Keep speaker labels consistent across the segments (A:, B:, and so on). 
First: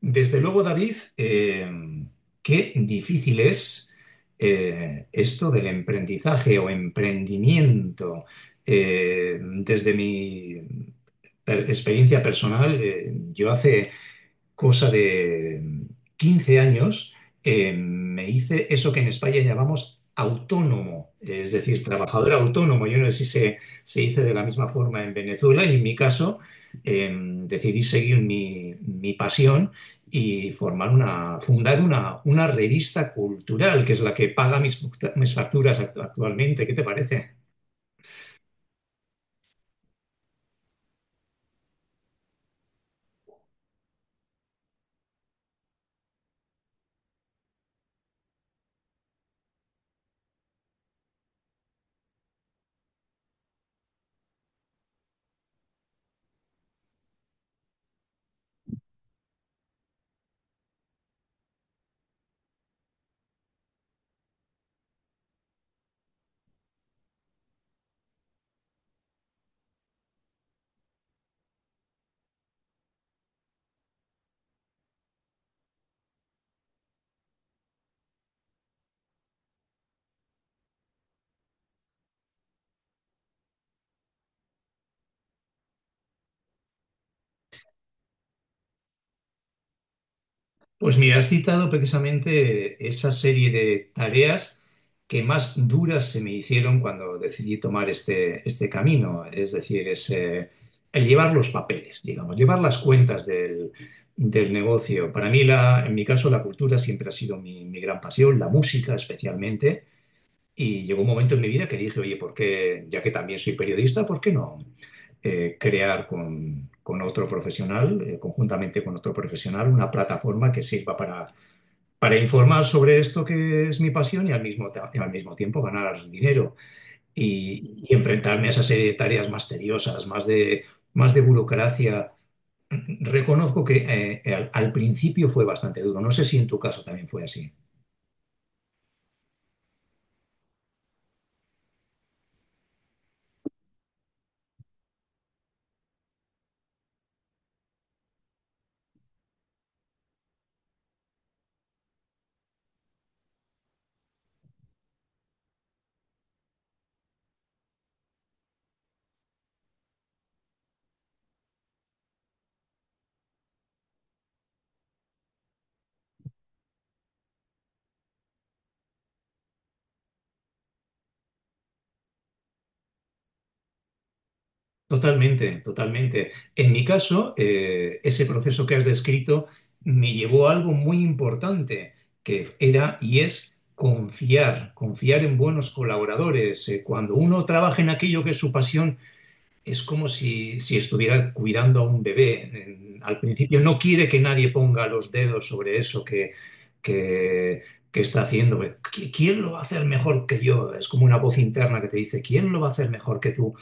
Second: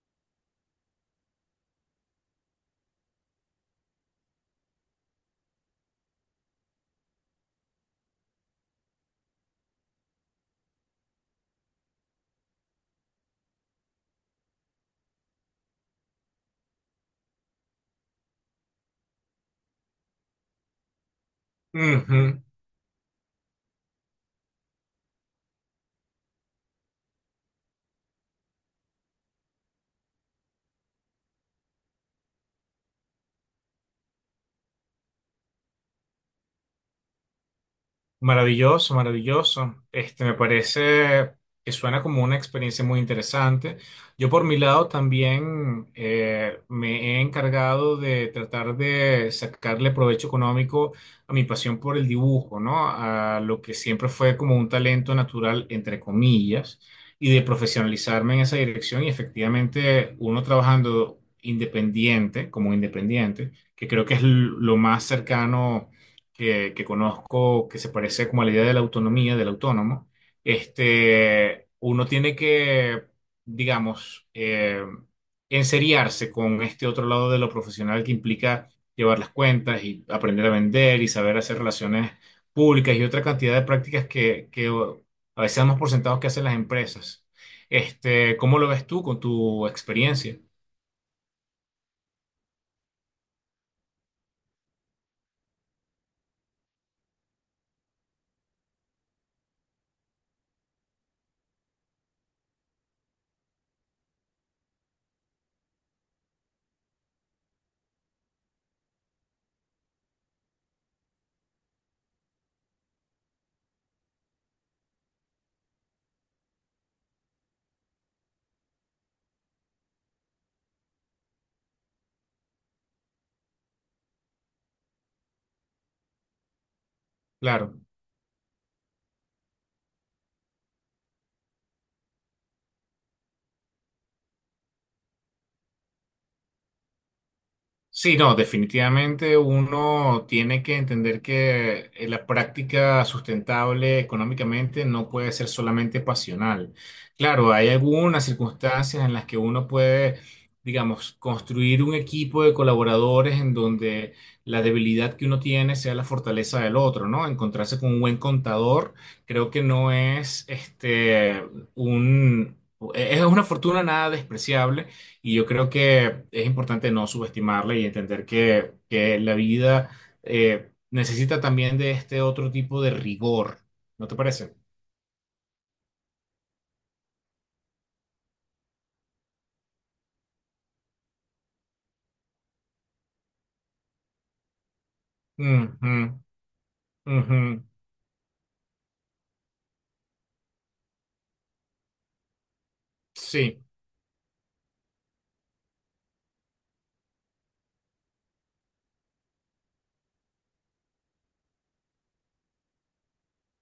A: Desde luego, David, qué difícil es esto del emprendizaje o emprendimiento. Desde mi experiencia personal, yo hace cosa de 15 años, me hice eso que en España llamamos autónomo, es decir, trabajador
B: Ujú.
A: autónomo. Yo no sé si se dice de la misma forma en Venezuela, y en mi caso eh, decidí seguir mi pasión y fundar una revista cultural, que es la que paga mis facturas actualmente. ¿Qué te parece?
B: Maravilloso, maravilloso. Este, me parece que suena como una experiencia muy interesante. Yo por mi lado también me he encargado de tratar de sacarle provecho económico a mi pasión por el dibujo, ¿no? A lo que siempre fue como un talento natural, entre comillas, y de profesionalizarme en esa dirección. Y efectivamente, uno trabajando independiente, como independiente, que creo que es lo más cercano que conozco que se parece como a la idea de la autonomía, del autónomo, este, uno tiene que digamos, enseriarse con este otro lado de lo profesional que implica llevar las cuentas y aprender a vender y saber hacer relaciones públicas y otra cantidad de prácticas que a veces damos por sentados que hacen las empresas. Este, ¿cómo lo ves tú con tu experiencia?
A: Pues mira, has citado precisamente esa serie de tareas que más duras se me hicieron cuando decidí tomar este camino, es decir, el llevar los papeles, digamos, llevar las cuentas del negocio. Para mí, en mi caso, la cultura siempre ha sido mi gran pasión, la música especialmente. Y llegó un momento en mi vida que dije, oye, ya que también soy periodista, ¿por qué no crear con otro profesional, conjuntamente con otro profesional, una plataforma que sirva para informar sobre esto que es mi pasión, y al mismo tiempo ganar dinero
B: Claro.
A: y enfrentarme a esa serie de tareas más tediosas, más de burocracia? Reconozco que al principio fue bastante duro. No sé si en tu caso también fue así.
B: Sí, no, definitivamente uno tiene que entender que la práctica sustentable económicamente no puede ser solamente pasional. Claro, hay algunas circunstancias en las que uno puede, digamos, construir un equipo de colaboradores en donde la debilidad que uno tiene sea la fortaleza del otro, ¿no? Encontrarse con un buen contador, creo que no es este un es una fortuna nada despreciable y yo creo que es importante no subestimarla y entender que la vida necesita también de este otro tipo de rigor. ¿No te parece?
A: Totalmente, totalmente. En mi caso, ese proceso que has descrito me llevó a algo muy importante, que era y es confiar en buenos
B: Ujú,
A: colaboradores. Cuando uno
B: ujú.
A: trabaja en aquello que es su pasión, es como si estuviera cuidando a un bebé. Al principio
B: Sí,
A: no quiere que nadie ponga los dedos sobre eso que, que está haciendo. ¿Quién lo va a hacer mejor que yo? Es como una voz interna que te dice: ¿quién lo va a hacer mejor que tú?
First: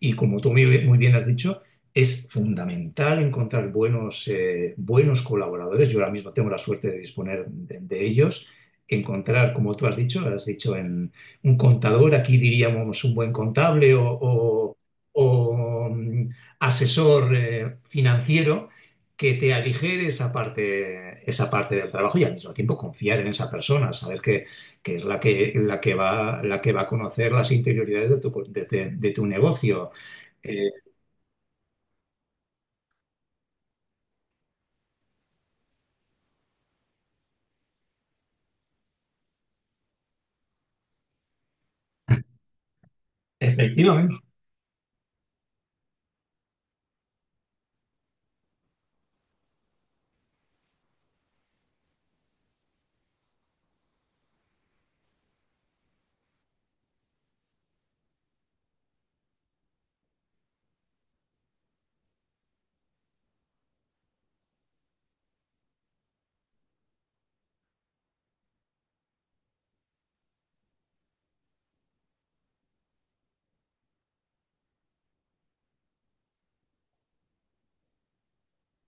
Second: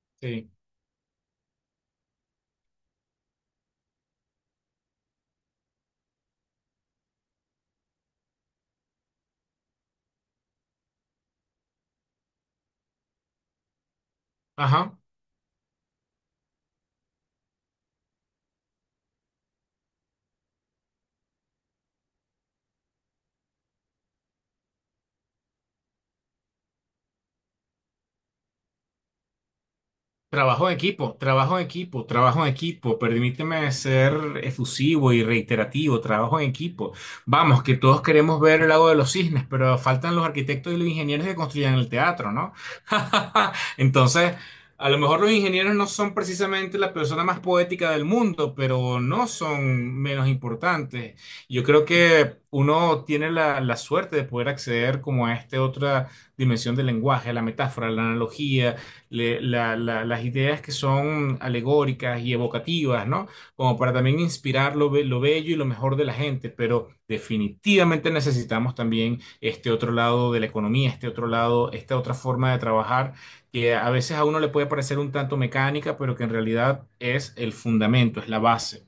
A: Y como
B: sí.
A: tú muy bien has dicho, es fundamental encontrar buenos colaboradores. Yo ahora mismo tengo la suerte de disponer de ellos. Encontrar, como tú has dicho, en un contador, aquí diríamos un buen contable o, o-
B: Ajá.
A: o, mm, asesor financiero, que te aligere esa parte, del trabajo, y al mismo tiempo confiar en esa persona, saber que es la que, la que va a conocer las interioridades de de tu negocio,
B: Trabajo
A: eh,
B: en equipo, trabajo en equipo, trabajo en equipo. Permíteme ser efusivo y reiterativo, trabajo en equipo. Vamos, que todos queremos ver el lago de los cisnes, pero faltan los arquitectos y los ingenieros que construyan el teatro, ¿no?
A: efectivamente.
B: Entonces, a lo mejor los ingenieros no son precisamente la persona más poética del mundo, pero no son menos importantes. Yo creo que uno tiene la suerte de poder acceder como a esta otra dimensión del lenguaje, a la metáfora, a la analogía las ideas que son alegóricas y evocativas, ¿no? Como para también inspirar lo bello y lo mejor de la gente, pero definitivamente necesitamos también este otro lado de la economía, este otro lado, esta otra forma de trabajar, que a veces a uno le puede parecer un tanto mecánica, pero que en realidad es el fundamento, es la base.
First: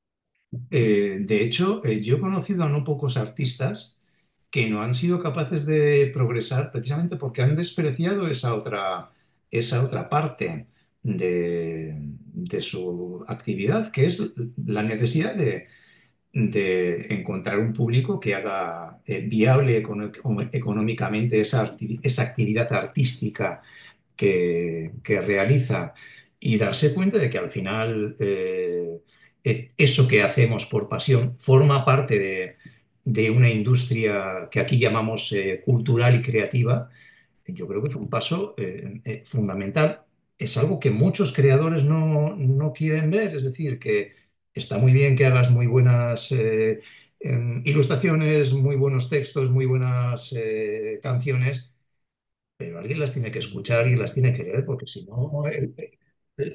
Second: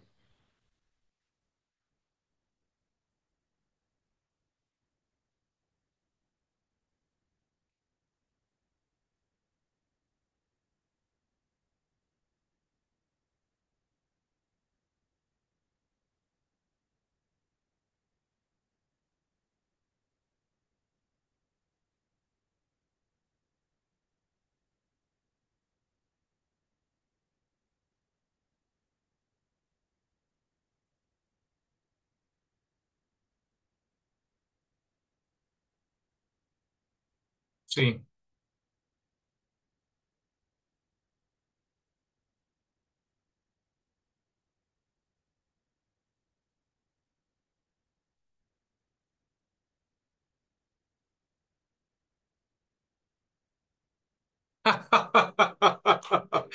A: De hecho, yo he conocido a no pocos artistas que no han sido capaces de progresar precisamente porque han despreciado esa otra parte de su actividad, que es la necesidad de encontrar un público que haga viable económicamente esa actividad artística que realiza, y darse cuenta de que al final eso que hacemos por pasión forma parte de una industria que aquí llamamos cultural y creativa. Yo creo que es
B: Sí.
A: un paso fundamental. Es algo que muchos creadores no quieren ver, es decir, que está muy bien que hagas muy buenas ilustraciones, muy buenos textos, muy buenas canciones, pero alguien las tiene que escuchar, alguien las tiene que leer, porque si no,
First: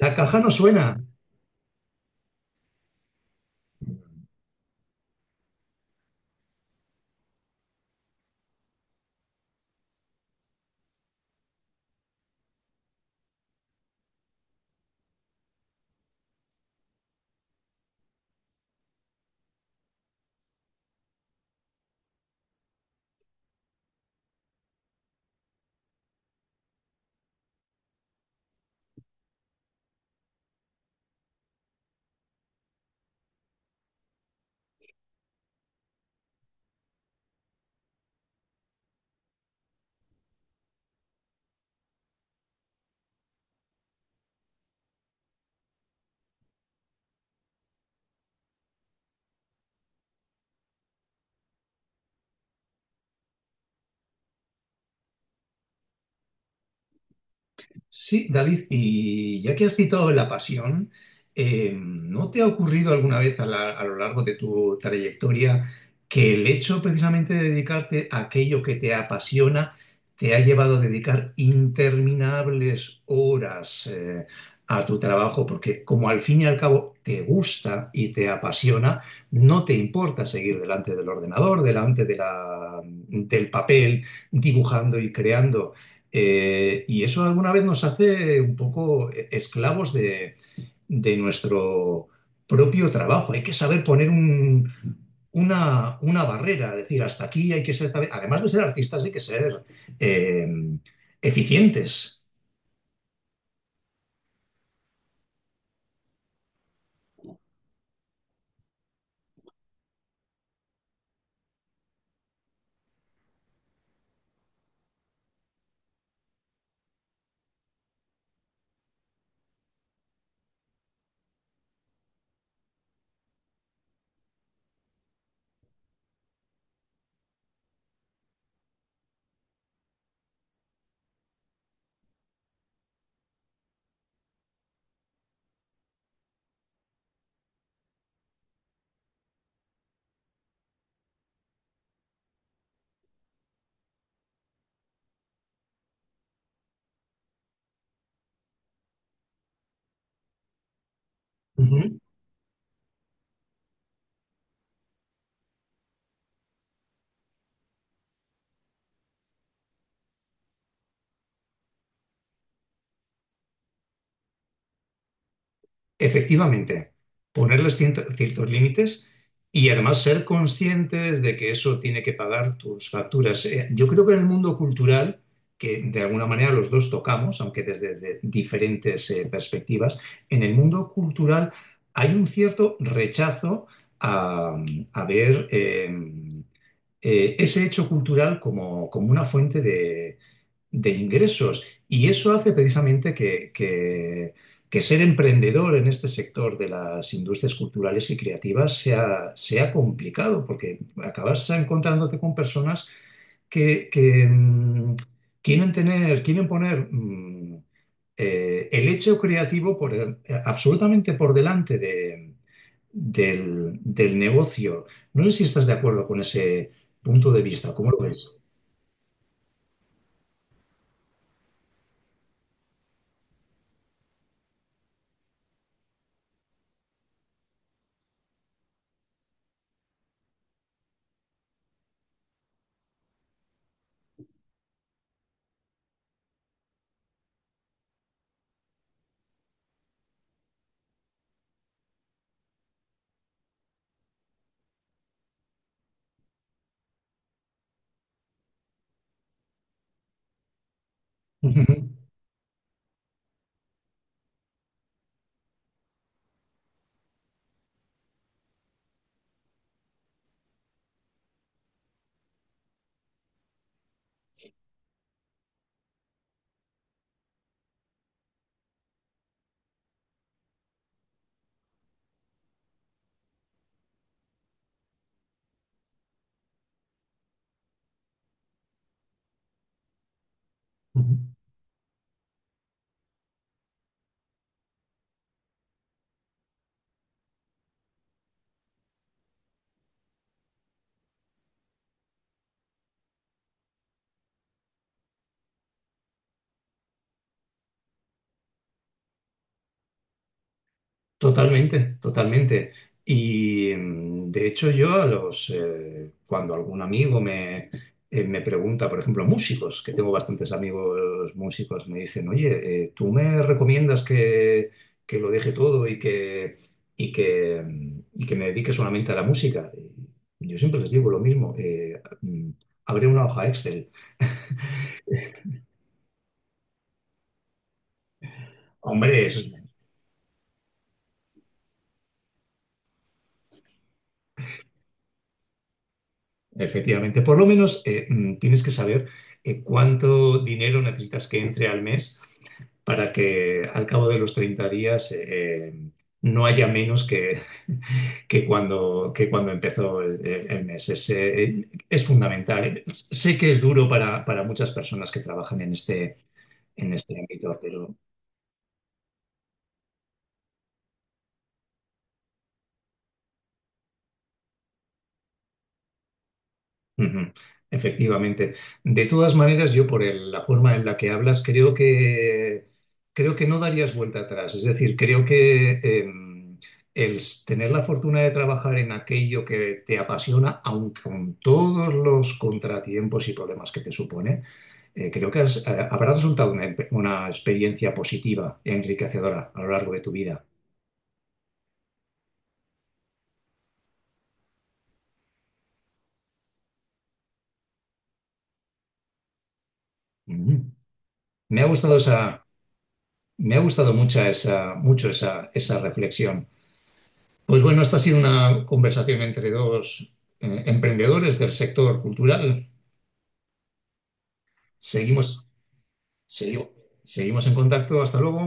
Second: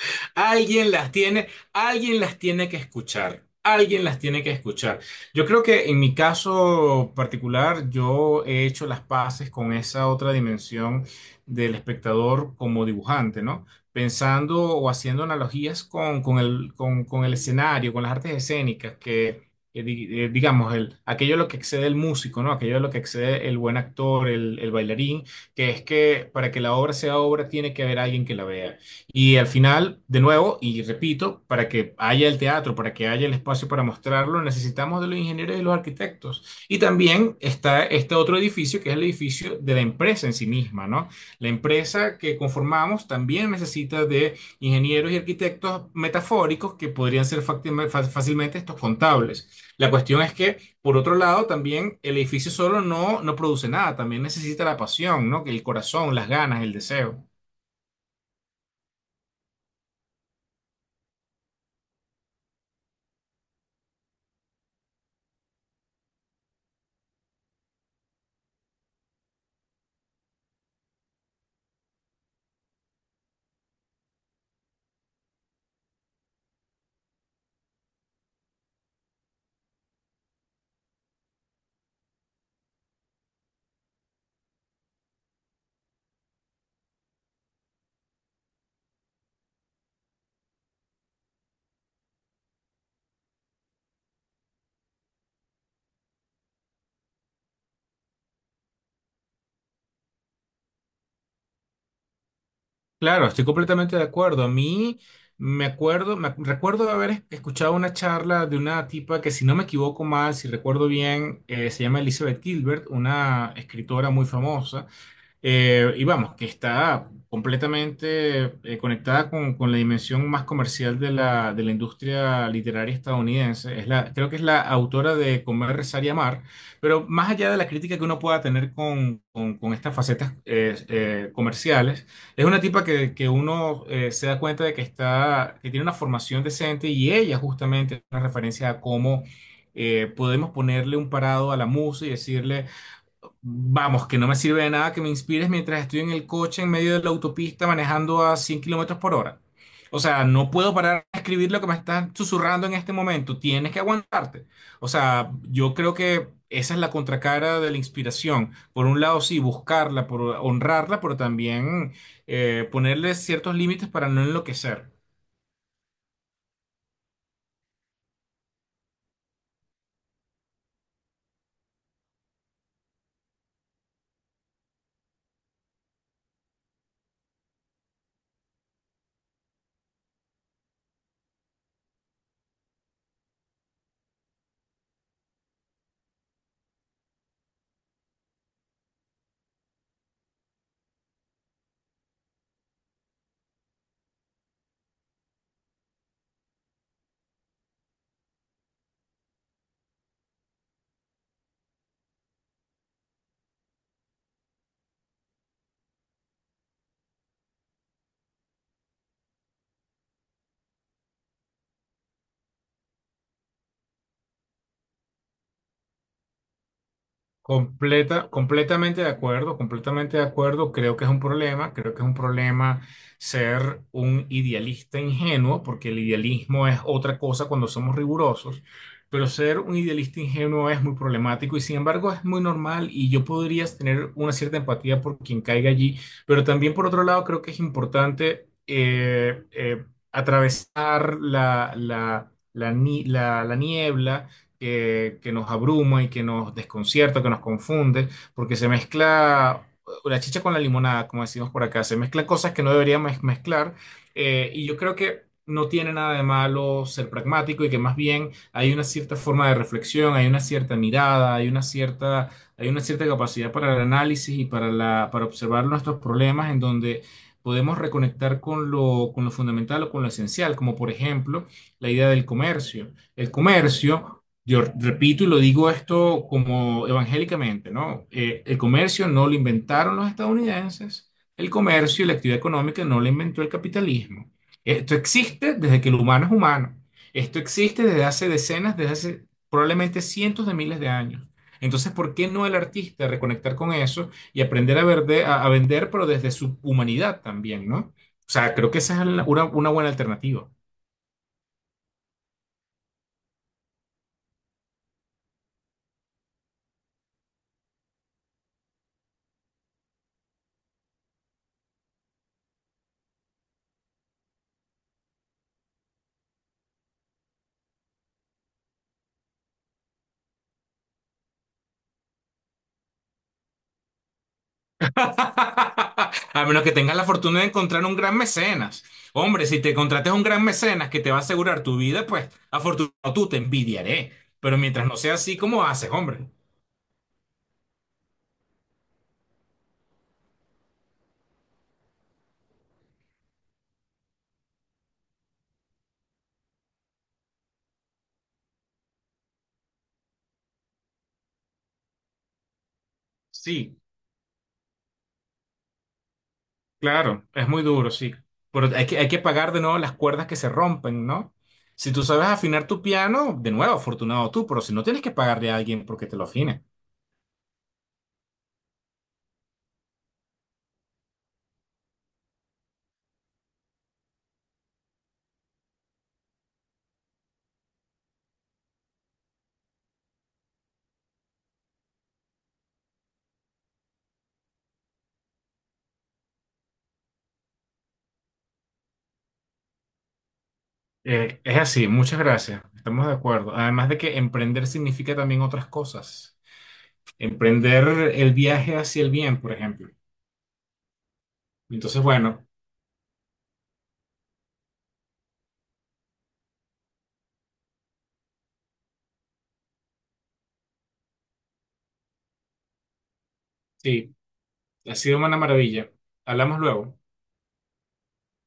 A: la caja no suena.
B: Alguien las tiene que escuchar. Alguien las tiene que escuchar. Yo creo que en mi caso particular, yo he hecho las paces con esa otra dimensión del espectador como dibujante, ¿no? Pensando o haciendo analogías con el, con el escenario, con las artes escénicas, que digamos, el, aquello a lo que excede el músico, ¿no? Aquello a lo que excede el buen actor, el bailarín que es que para que la obra sea obra tiene que haber alguien que la vea. Y al final, de nuevo, y repito, para que haya el teatro, para que haya el espacio para mostrarlo, necesitamos de los ingenieros y de los arquitectos. Y también está este otro edificio, que es el edificio de la empresa en sí misma, ¿no? La empresa que conformamos también necesita de ingenieros y arquitectos metafóricos que podrían ser fácilmente estos contables. La cuestión es que, por otro lado, también el edificio solo no produce nada, también necesita la pasión, ¿no? Que el corazón, las ganas, el deseo.
A: Sí, David, y ya que has citado La Pasión, ¿no te ha ocurrido alguna vez, a lo largo de tu trayectoria, que el hecho precisamente de dedicarte a aquello que te apasiona te ha llevado a dedicar interminables horas a tu trabajo? Porque como al fin y al cabo te gusta y te apasiona, no te importa seguir delante del ordenador, delante del papel, dibujando y creando. Y eso alguna vez nos hace un poco esclavos de nuestro propio trabajo. Hay que saber poner una barrera, decir, hasta aquí. Hay que ser, además de ser artistas, hay que ser eh, eficientes.
B: Claro, estoy completamente de acuerdo. A mí me acuerdo, recuerdo haber escuchado una charla de una tipa que, si no me equivoco mal, si recuerdo bien, se llama Elizabeth Gilbert, una escritora muy famosa. Y vamos, que está completamente conectada con la dimensión más comercial de de la industria literaria estadounidense. Es la, creo que es la autora de Comer, Rezar y Amar, pero más allá de la crítica que uno pueda tener con estas facetas comerciales, es una tipa que uno se da cuenta de que, está, que tiene una formación decente y ella justamente es una referencia a cómo... podemos ponerle un parado a la música y decirle, vamos, que no me sirve de nada que me inspires mientras estoy en el coche en medio de la autopista manejando a 100 kilómetros por hora. O sea, no puedo parar de escribir lo que me estás susurrando en este momento. Tienes que aguantarte. O sea, yo creo que esa es la contracara de la inspiración. Por un lado, sí, buscarla, por honrarla, pero también ponerle ciertos límites para no enloquecer.
A: Efectivamente, ponerles ciertos límites, y además ser conscientes de que eso tiene que pagar tus facturas. Yo creo que en el mundo cultural, que de alguna manera los dos tocamos, aunque desde diferentes perspectivas, en el mundo cultural hay un cierto rechazo a, a ver ese hecho cultural como, una fuente de ingresos. Y eso hace precisamente que ser emprendedor en este sector de las industrias culturales y creativas sea, complicado, porque acabas encontrándote con personas que, que, mm, quieren poner el hecho creativo absolutamente por delante del negocio. No sé si estás de acuerdo con ese punto de vista, ¿cómo lo ves?
B: Completamente de acuerdo, completamente de acuerdo. Creo que es un problema, creo que es un problema ser un idealista ingenuo, porque el idealismo es otra cosa cuando somos rigurosos, pero ser un idealista ingenuo es muy problemático y sin embargo es muy normal y yo podría tener una cierta empatía por quien caiga allí, pero también por otro lado creo que es importante atravesar la, la, la, ni- la la niebla que nos abruma y que nos desconcierta, que nos confunde, porque se mezcla la chicha con la limonada, como decimos por acá, se mezclan cosas que no deberían mezclar, y yo creo que no tiene nada de malo ser pragmático y que más bien hay una cierta forma de reflexión, hay una cierta mirada, hay una cierta capacidad para el análisis y para para observar nuestros problemas en donde podemos reconectar con lo fundamental o con lo esencial, como por ejemplo la idea del comercio. El comercio yo repito y lo digo esto como evangélicamente, ¿no? El comercio no lo inventaron los estadounidenses, el comercio y la actividad económica no lo inventó el capitalismo. Esto existe desde que el humano es humano. Esto existe desde hace decenas, desde hace probablemente cientos de miles de años. Entonces, ¿por qué no el artista reconectar con eso y aprender a, a vender, pero desde su humanidad también, ¿no? O sea, creo que esa es una buena alternativa.
A: Totalmente, totalmente. Y de hecho, yo cuando algún amigo me pregunta, por ejemplo, músicos, que tengo bastantes amigos músicos, me dicen, oye, ¿tú me recomiendas que lo deje todo y y que me dedique solamente a la música? Y yo siempre les digo lo mismo: abre una hoja Excel.
B: A menos que tengas la fortuna de encontrar un gran mecenas.
A: Hombre,
B: Hombre, si te contrates un gran mecenas que te va a asegurar tu vida, pues afortunado tú te envidiaré. Pero mientras no sea así, ¿cómo haces, hombre?
A: efectivamente, por lo menos tienes que saber cuánto dinero necesitas que entre al mes, para que al cabo de los 30 días no haya menos que que cuando empezó el mes. Es fundamental. Sé que es
B: Sí,
A: duro para muchas personas que trabajan en en este
B: claro, es
A: ámbito,
B: muy duro,
A: pero.
B: sí. Pero hay hay que pagar de nuevo las cuerdas que se rompen, ¿no? Si tú sabes afinar tu piano, de nuevo, afortunado tú, pero si no tienes que pagarle a alguien porque te lo afine.
A: Ujú. Efectivamente. De todas maneras, yo por la forma en la que hablas, creo creo que no darías vuelta atrás. Es decir, creo que tener la fortuna de trabajar en aquello que te apasiona, aunque con todos los contratiempos y problemas que te supone, creo que habrá resultado una experiencia positiva e enriquecedora a lo largo de tu vida.
B: Es así, muchas gracias, estamos de acuerdo. Además de que emprender significa también otras cosas. Emprender el viaje hacia el bien, por ejemplo.
A: Ujú. Me ha gustado
B: Entonces,
A: esa,
B: bueno,
A: me ha gustado mucha esa, mucho esa, esa reflexión. Pues bueno, esta ha sido una conversación entre dos emprendedores del sector cultural.
B: sí, ha sido
A: Seguimos,
B: una maravilla. Hablamos
A: segui-
B: luego,
A: Seguimos en contacto. Hasta luego.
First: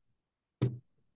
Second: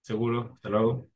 B: seguro. Hasta luego.